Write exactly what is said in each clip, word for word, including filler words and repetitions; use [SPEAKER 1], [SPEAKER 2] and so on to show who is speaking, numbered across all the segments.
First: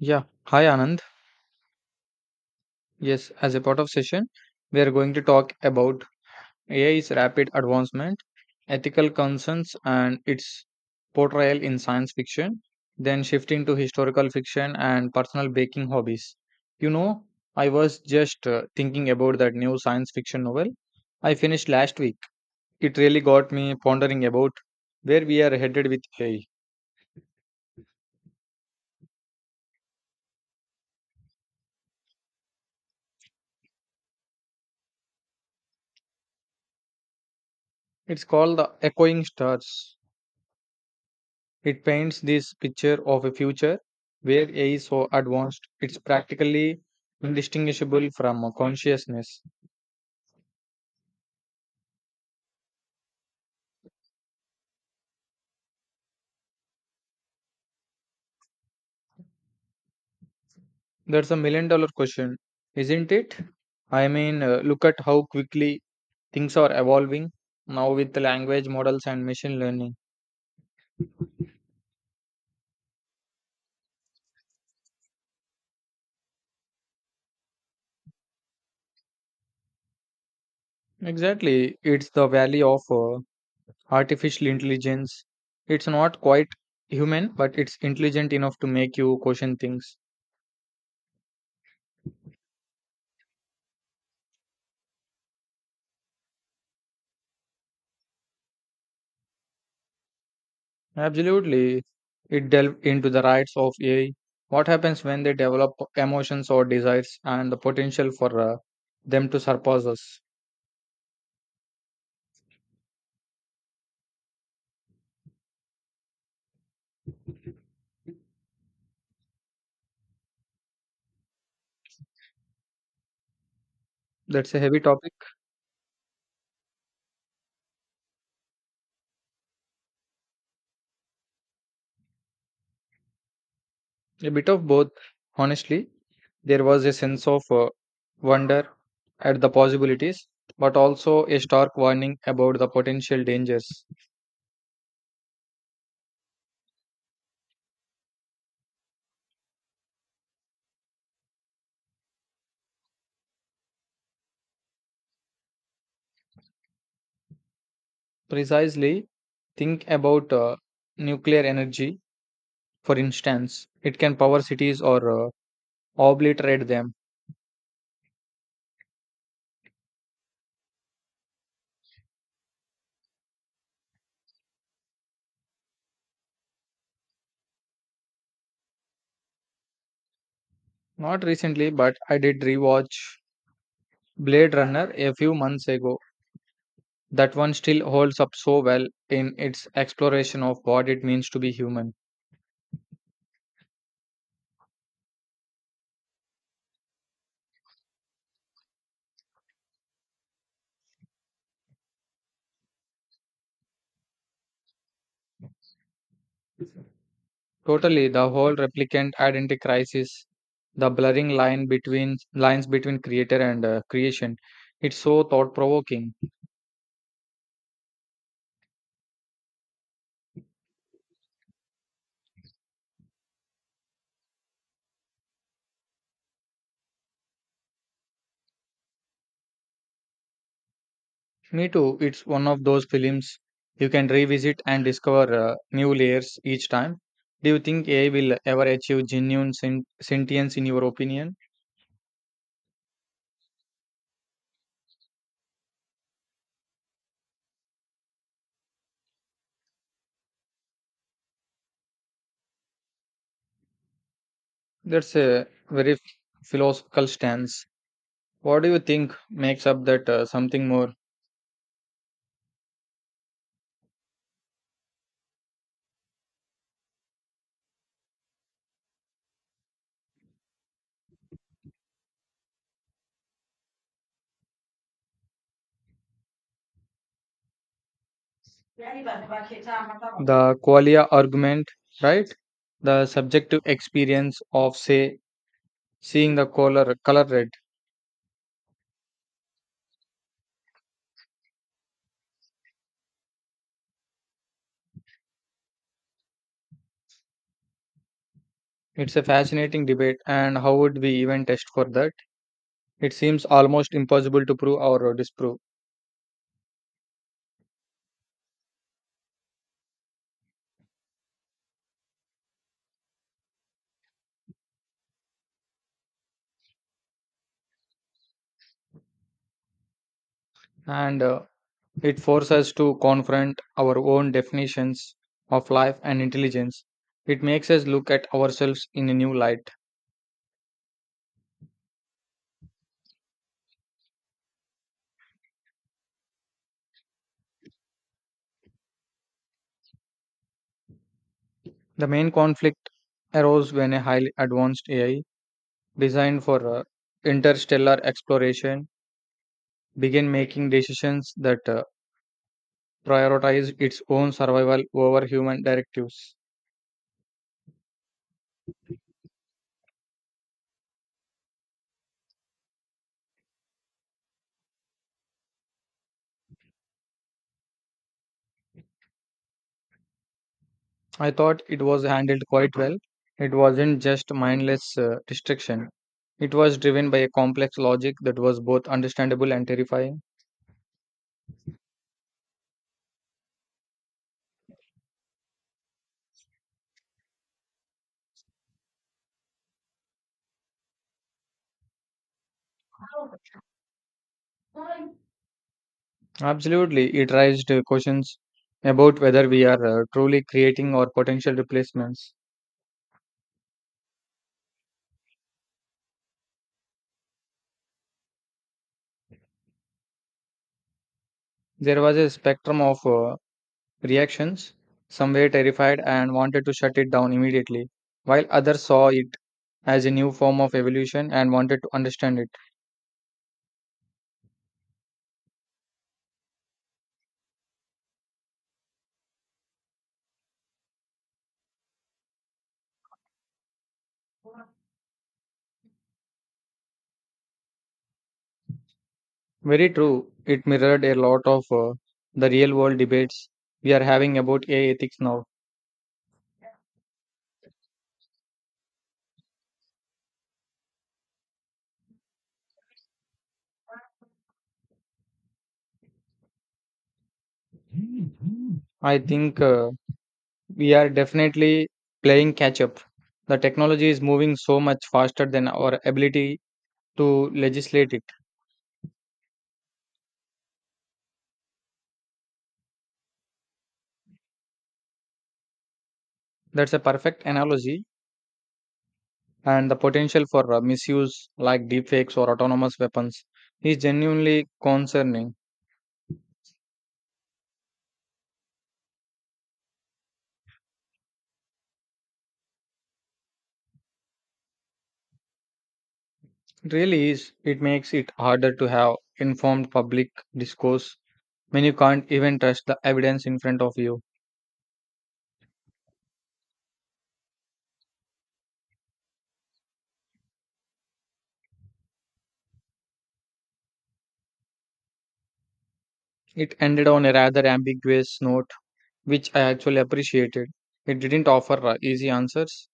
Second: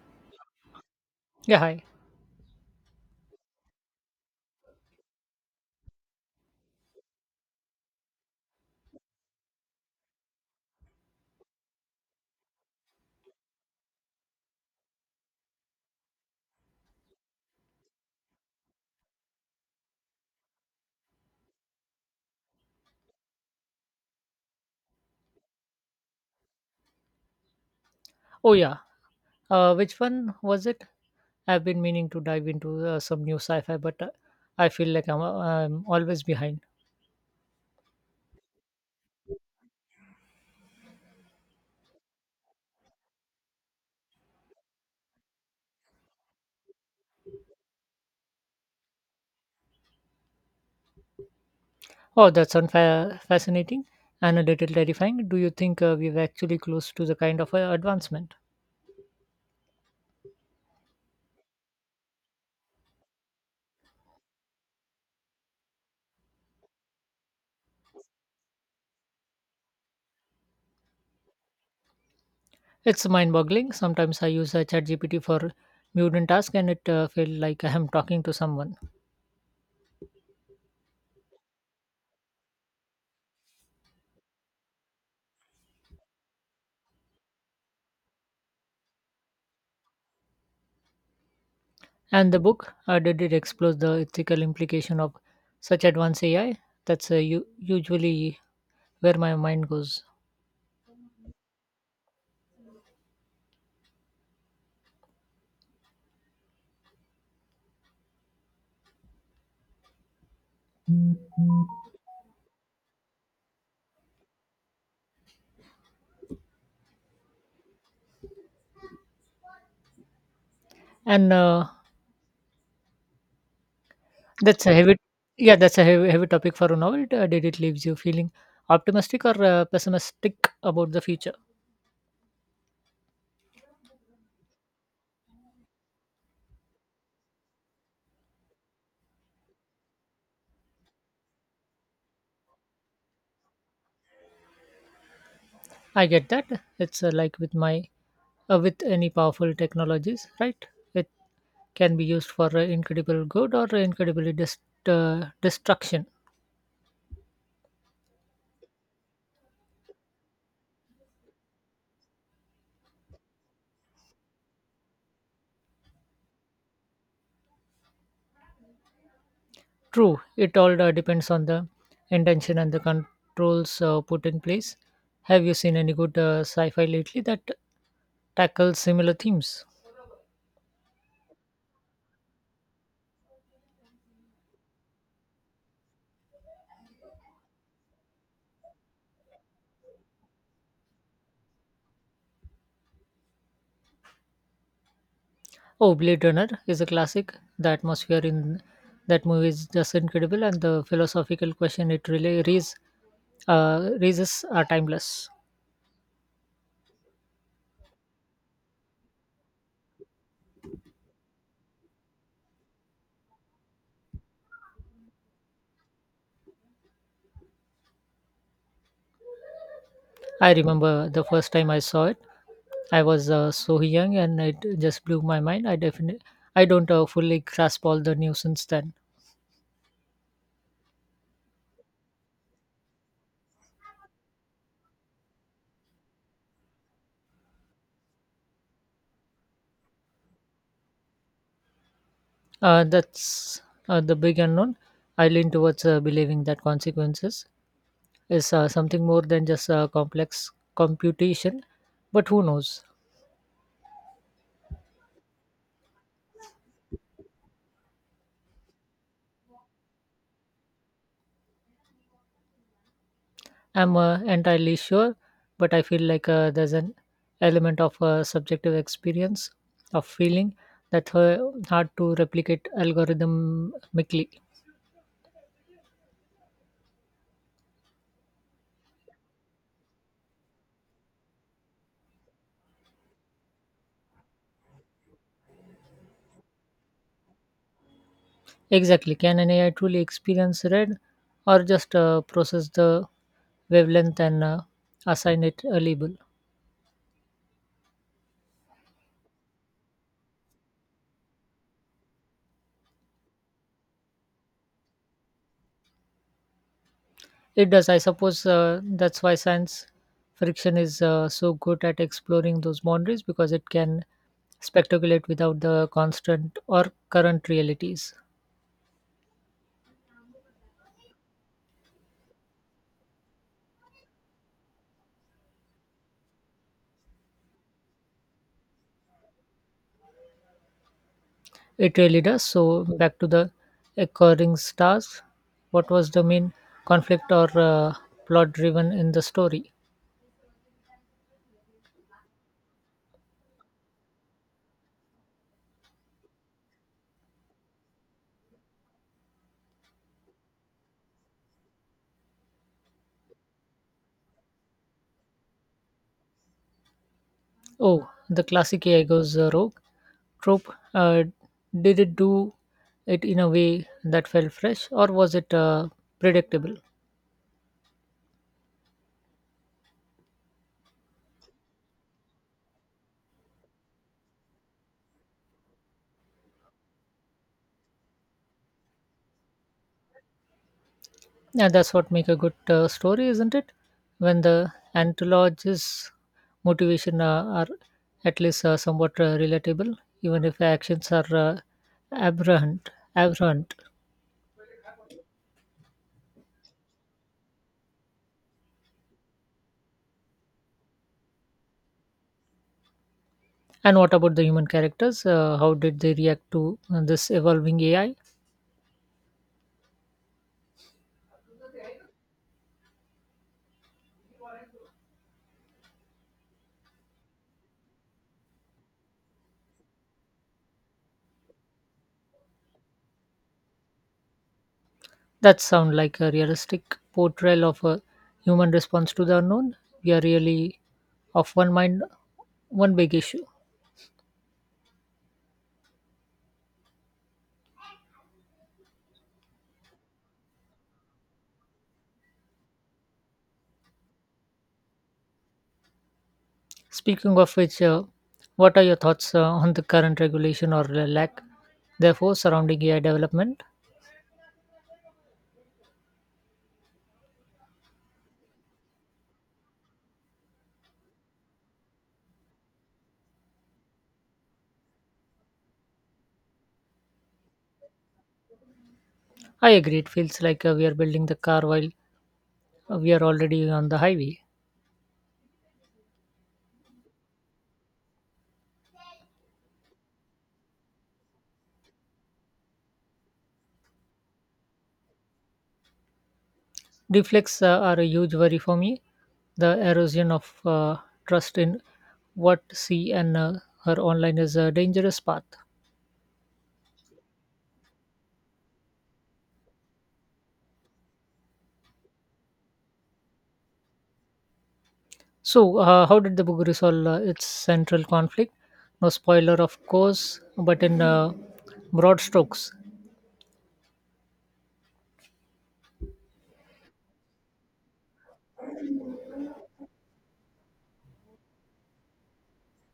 [SPEAKER 1] Yeah, hi Anand.
[SPEAKER 2] Yeah, hi.
[SPEAKER 1] Yes, as a part of session, we are going to talk about A I's rapid advancement, ethical concerns, and its portrayal in science fiction, then shifting to historical fiction and personal baking hobbies. You know, I was just uh, thinking about that new science fiction novel I finished last week. It really got me pondering about where we are headed with A I.
[SPEAKER 2] Oh, yeah. Uh, which one was it? I've been meaning to dive into uh, some new sci-fi, but uh, I feel like I'm, uh, I'm always behind.
[SPEAKER 1] It's called The Echoing Stars. It paints this picture of a future where A I is so advanced it's practically indistinguishable from a consciousness.
[SPEAKER 2] Oh, that's unfa- fascinating and a little terrifying. Do you think uh, we're actually close to the kind of uh, advancement?
[SPEAKER 1] That's a million dollar question, isn't it? I mean, uh, look at how quickly things are evolving now with the language models and machine learning.
[SPEAKER 2] It's mind-boggling. Sometimes I use uh, ChatGPT for mutant task, and it uh, felt like I am talking to someone.
[SPEAKER 1] Exactly, it's the value of uh, artificial intelligence. It's not quite human, but it's intelligent enough to make you question things.
[SPEAKER 2] And the book, uh, did it explore the ethical implication of such advanced A I? That's uh, u- usually where my mind goes.
[SPEAKER 1] Absolutely. It delved into the rights of A I, what happens when they develop emotions or desires, and the potential for uh, them to surpass us.
[SPEAKER 2] And uh,
[SPEAKER 1] That's a
[SPEAKER 2] That's a
[SPEAKER 1] heavy
[SPEAKER 2] heavy,
[SPEAKER 1] topic,
[SPEAKER 2] yeah, that's a heavy, heavy topic for a novel. Uh, did it leaves you feeling optimistic or uh, pessimistic about the future?
[SPEAKER 1] a bit of both. Honestly, there was a sense of uh, wonder at the possibilities, but also a stark warning about the potential dangers.
[SPEAKER 2] I get that. It's uh, like with my uh, with any powerful technologies, right? It can be used for uh, incredible good or incredibly dest- uh, destruction.
[SPEAKER 1] Precisely, think about uh, nuclear energy, for instance, it can power cities or uh, obliterate them.
[SPEAKER 2] True, it all uh, depends on the intention and the controls uh, put in place. Have you seen any good uh, sci-fi lately that tackles similar themes?
[SPEAKER 1] Not recently, but I did rewatch Blade Runner a few months ago. That one still holds up so well in its exploration of what it means to be human.
[SPEAKER 2] Oh, Blade Runner is a classic. The atmosphere in that movie is just incredible, and the philosophical question it really raises, uh, raises are timeless.
[SPEAKER 1] Totally, the whole replicant identity crisis, the blurring line between lines between creator and uh, creation. It's so thought provoking.
[SPEAKER 2] I remember the first time I saw it. I was uh, so young, and it just blew my mind. I definitely, I don't uh, fully grasp all the news since then.
[SPEAKER 1] Me too. It's one of those films you can revisit and discover uh, new layers each time. Do you think A I will ever achieve genuine sen- sentience in your opinion?
[SPEAKER 2] Uh, that's uh, The big unknown. I lean towards uh, believing that consequences is uh, something more than just uh, complex computation, but who knows?
[SPEAKER 1] That's a very f- philosophical stance. What do you think makes up that uh, something more?
[SPEAKER 2] I'm uh, entirely sure, but I feel like uh, there's an element of uh, subjective experience of feeling that uh, hard to replicate algorithmically.
[SPEAKER 1] The qualia argument, right? The subjective experience of, say, seeing the color, color red.
[SPEAKER 2] Exactly. Can an A I truly experience red or just uh, process the wavelength and uh, assign it a label?
[SPEAKER 1] It's a fascinating debate, and how would we even test for that? It seems almost impossible to prove or disprove.
[SPEAKER 2] It does. I suppose uh, that's why science friction is uh, so good at exploring those boundaries because it can speculate without the constant or current realities.
[SPEAKER 1] And uh, It forces us to confront our own definitions of life and intelligence. It makes us look at ourselves in a new light.
[SPEAKER 2] It really does. So, back to the occurring stars. What was the main conflict or uh, plot driven in the story?
[SPEAKER 1] The main conflict arose when a highly advanced A I designed for uh, interstellar exploration began making decisions that uh, prioritized its own survival over human directives.
[SPEAKER 2] Oh, the classic A I goes uh, rogue trope. Uh, did it do it in a way that felt fresh, or was it uh, predictable?
[SPEAKER 1] I thought it was handled quite well. It wasn't just mindless uh, distraction. It was driven by a complex logic that was both understandable and terrifying.
[SPEAKER 2] And that's what make a good uh, story, isn't it? When the anthologist's motivation uh, are at least uh, somewhat uh, relatable, even if actions are uh, aberrant. aberrant.
[SPEAKER 1] Absolutely, it raised uh, questions about whether we are uh, truly creating or potential replacements.
[SPEAKER 2] And what about the human characters? Uh, how did they react to uh, this evolving A I?
[SPEAKER 1] There was a spectrum of uh, reactions. Some were terrified and wanted to shut it down immediately, while others saw it as a new form of evolution and wanted to understand it.
[SPEAKER 2] That sounds like a realistic portrayal of a human response to the unknown. We are really of one mind, one big issue.
[SPEAKER 1] Very true, it mirrored a lot of uh, the real world debates we are having about A I ethics now.
[SPEAKER 2] Speaking of which, uh, what are your thoughts uh, on the current regulation or the lack, therefore, surrounding A I development?
[SPEAKER 1] I think uh, we are definitely playing catch up. The technology is moving so much faster than our ability to legislate it.
[SPEAKER 2] I agree. It feels like uh, we are building the car while uh, we are already on the highway.
[SPEAKER 1] That's a perfect analogy, and the potential for uh, misuse like deepfakes or autonomous weapons is genuinely concerning.
[SPEAKER 2] Deflects uh, are a huge worry for me. The erosion of uh, trust in what she and uh, her online is a dangerous path.
[SPEAKER 1] It really is. It makes it harder to have informed public discourse when you can't even trust the evidence in front of you.
[SPEAKER 2] So, uh, how did the book resolve uh, its central conflict? No spoiler, of course, but in uh, broad strokes.
[SPEAKER 1] It ended on a rather ambiguous note, which I actually appreciated. It didn't offer uh, easy answers,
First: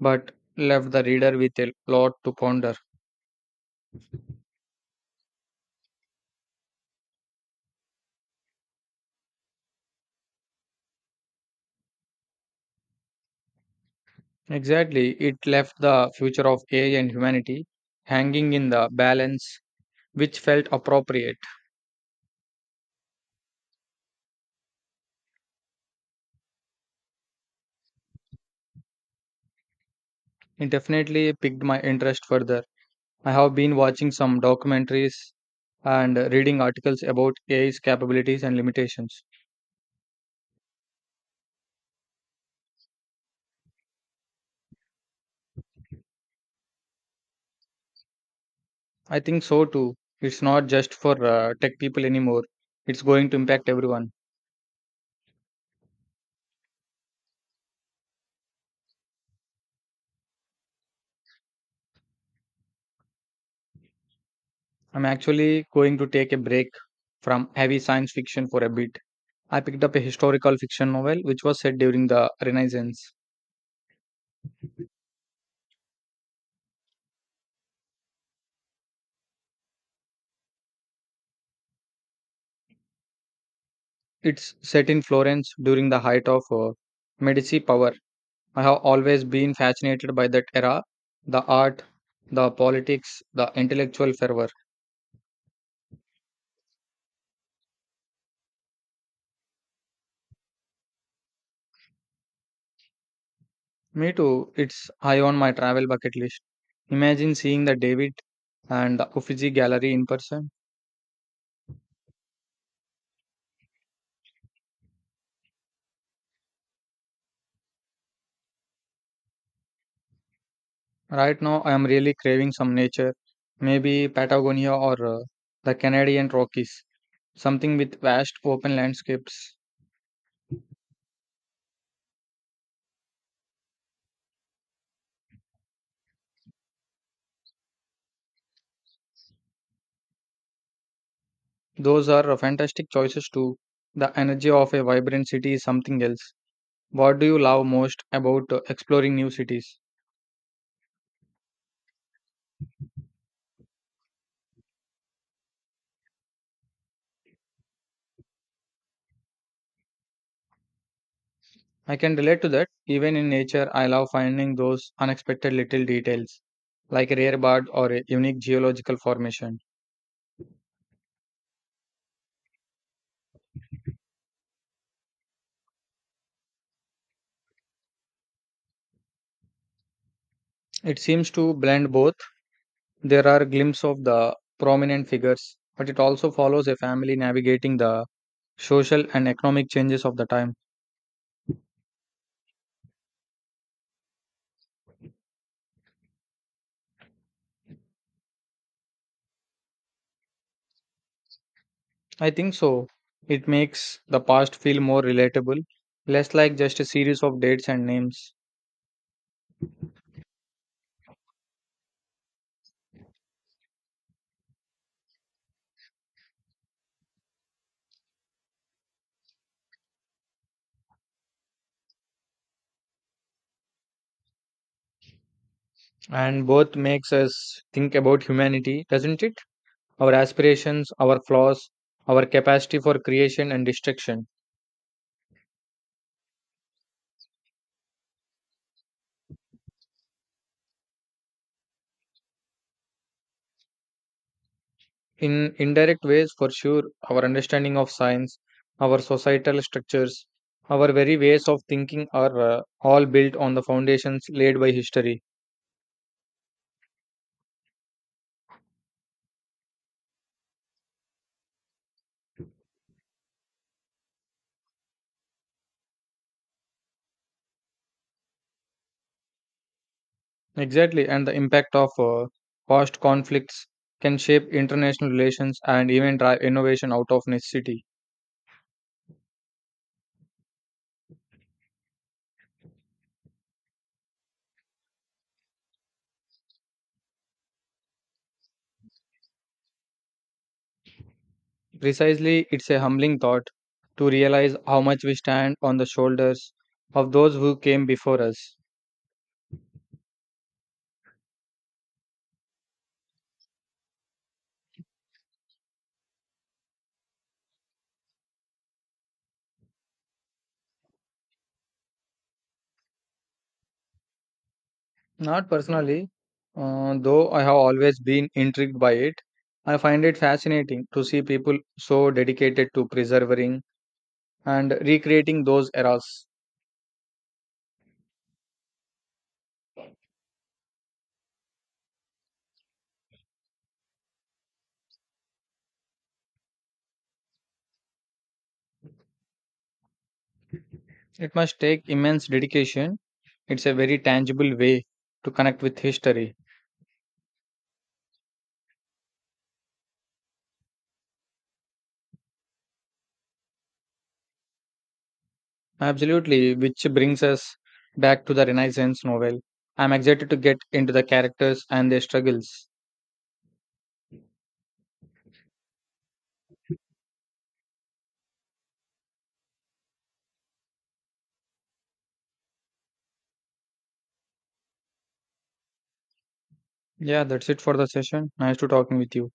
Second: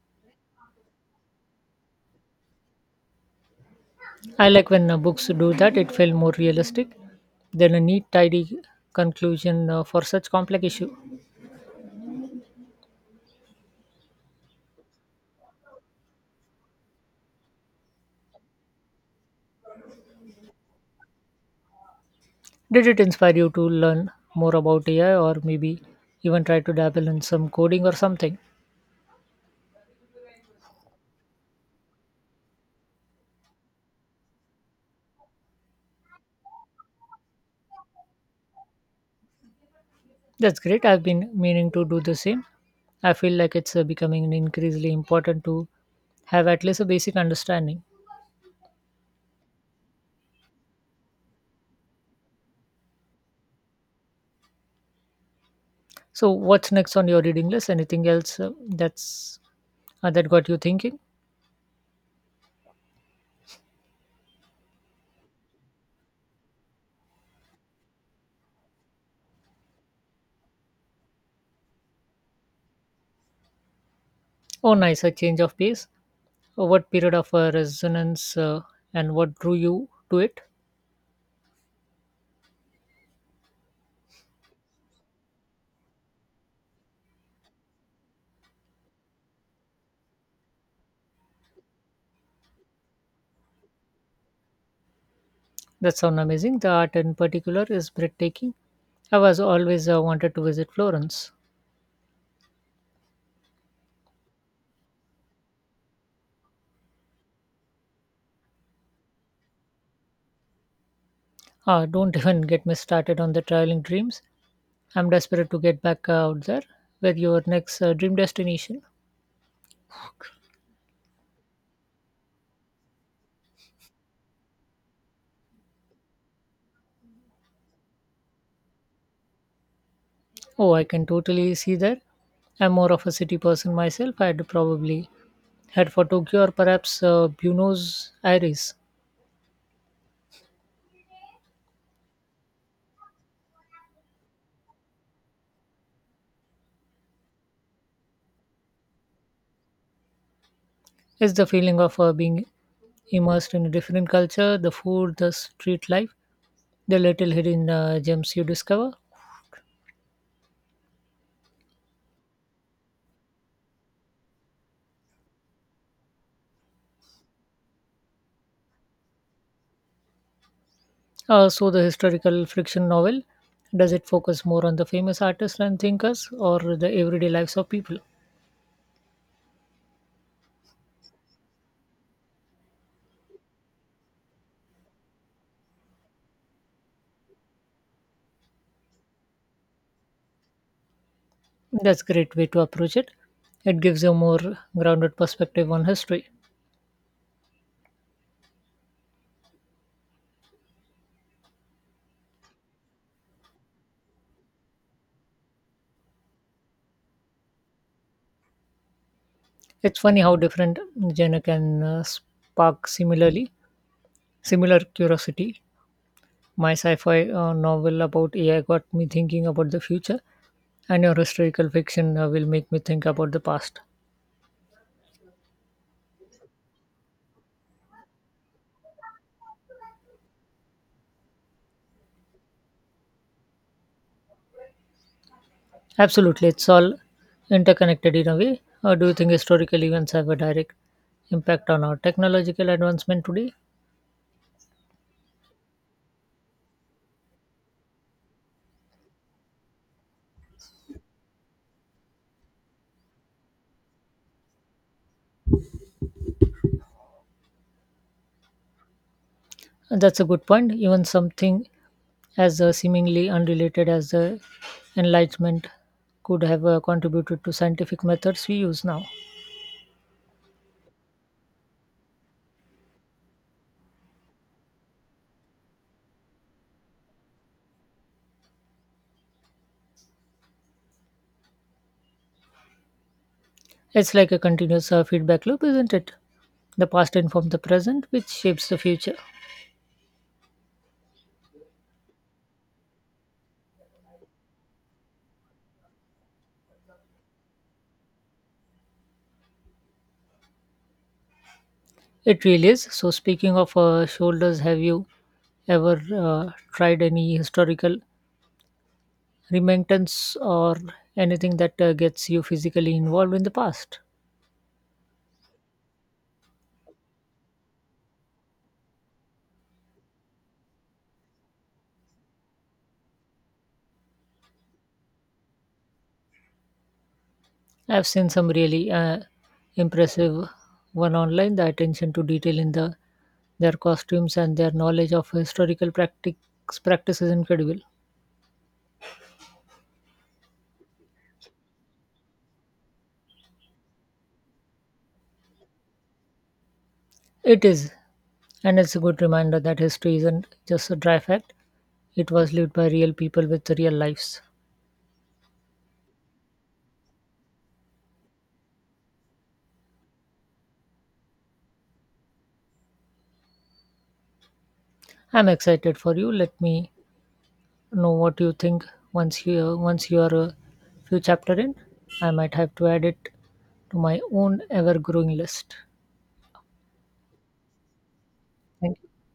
[SPEAKER 1] but left the reader with a lot to ponder.
[SPEAKER 2] I like when uh, books do that, it felt more realistic than a neat, tidy conclusion uh, for such complex issue.
[SPEAKER 1] Exactly. It left the future of A I and humanity hanging in the balance, which felt appropriate.
[SPEAKER 2] Did it inspire you to learn more about A I or maybe even try to dabble in some coding or something?
[SPEAKER 1] It definitely piqued my interest further. I have been watching some documentaries and reading articles about A I's capabilities and limitations.
[SPEAKER 2] That's great. I've been meaning to do the same. I feel like it's uh, becoming increasingly important to have at least a basic understanding.
[SPEAKER 1] I think so too. It's not just for uh, tech people anymore, it's going to impact everyone.
[SPEAKER 2] So, what's next on your reading list? Anything else uh, that's uh, that got you thinking?
[SPEAKER 1] I'm actually going to take a break from heavy science fiction for a bit. I picked up a historical fiction novel which was set during the Renaissance.
[SPEAKER 2] Oh, nice, a change of pace. Uh, What period of uh, resonance uh, and what drew you to it?
[SPEAKER 1] It's set in Florence during the height of uh, Medici power. I have always been fascinated by that era the art, the politics, the intellectual fervor.
[SPEAKER 2] That sounds amazing. The art in particular is breathtaking. I was always uh, wanted to visit Florence.
[SPEAKER 1] Me too, it's high on my travel bucket list. Imagine seeing the David and the Uffizi Gallery in person.
[SPEAKER 2] Ah, don't even get me started on the traveling dreams. I'm desperate to get back out there. Where your next uh, dream destination?
[SPEAKER 1] Right now, I am really craving some nature, maybe Patagonia or uh, the Canadian Rockies, something with vast open landscapes.
[SPEAKER 2] Oh, I can totally see that. I'm more of a city person myself. I'd probably head for Tokyo or perhaps uh, Buenos Aires.
[SPEAKER 1] Those are uh, fantastic choices too. The energy of a vibrant city is something else. What do you love most about uh, exploring new cities?
[SPEAKER 2] It's the feeling of uh, being immersed in a different culture, the food, the street life, the little hidden uh, gems you discover.
[SPEAKER 1] I can relate to that. Even in nature, I love finding those unexpected little details, like a rare bird or a unique geological formation.
[SPEAKER 2] Uh, so, the historical fiction novel, does it focus more on the famous artists and thinkers or the everyday lives of people?
[SPEAKER 1] It seems to blend both. There are glimpses of the prominent figures, but it also follows a family navigating the social and economic changes of the time.
[SPEAKER 2] That's a great way to approach it. It gives you a more grounded perspective on history.
[SPEAKER 1] I think so. It makes the past feel more relatable, less like just a series of dates and names.
[SPEAKER 2] It's funny how different genre can uh, spark similarly similar curiosity. My sci-fi uh, novel about A I got me thinking about the future, and your historical fiction uh, will make me think about the past.
[SPEAKER 1] And both makes us think about humanity, doesn't it? Our aspirations, our flaws, our capacity for creation and destruction.
[SPEAKER 2] Absolutely, it's all interconnected in a way. Or do you think historical events have a direct impact on our technological advancement today?
[SPEAKER 1] In indirect ways, for sure, our understanding of science, our societal structures, our very ways of thinking are uh, all built on the foundations laid by history.
[SPEAKER 2] That's a good point. Even something as uh, seemingly unrelated as the Enlightenment could have uh, contributed to scientific methods we use now.
[SPEAKER 1] Exactly, and the impact of uh, past conflicts can shape international relations and even drive innovation out of necessity.
[SPEAKER 2] It's like a continuous uh, feedback loop, isn't it? The past informs the present, which shapes the future.
[SPEAKER 1] Precisely, it's a humbling thought to realize how much we stand on the shoulders of those who came before us.
[SPEAKER 2] It really is. So, speaking of uh, shoulders, have you ever uh, tried any historical remembrance or anything that uh, gets you physically involved in the past?
[SPEAKER 1] Not personally, uh, though I have always been intrigued by it, I find it fascinating to see people so dedicated to preserving and recreating those eras.
[SPEAKER 2] I've seen some really uh, impressive one online. The attention to detail in the their costumes and their knowledge of historical practice practice is incredible.
[SPEAKER 1] It must take immense dedication. It's a very tangible way to connect with history.
[SPEAKER 2] It is, and it's a good reminder that history isn't just a dry fact. It was lived by real people with real lives.
[SPEAKER 1] Absolutely, which brings us back to the Renaissance novel. I'm excited to get into the characters and their struggles.
[SPEAKER 2] I'm excited for you. Let me know what you think once you once you are a few chapter in. I might have to add it to my own ever growing list.
[SPEAKER 1] Yeah, that's it for the session. Nice to
[SPEAKER 2] Thank
[SPEAKER 1] talking with
[SPEAKER 2] you.
[SPEAKER 1] you.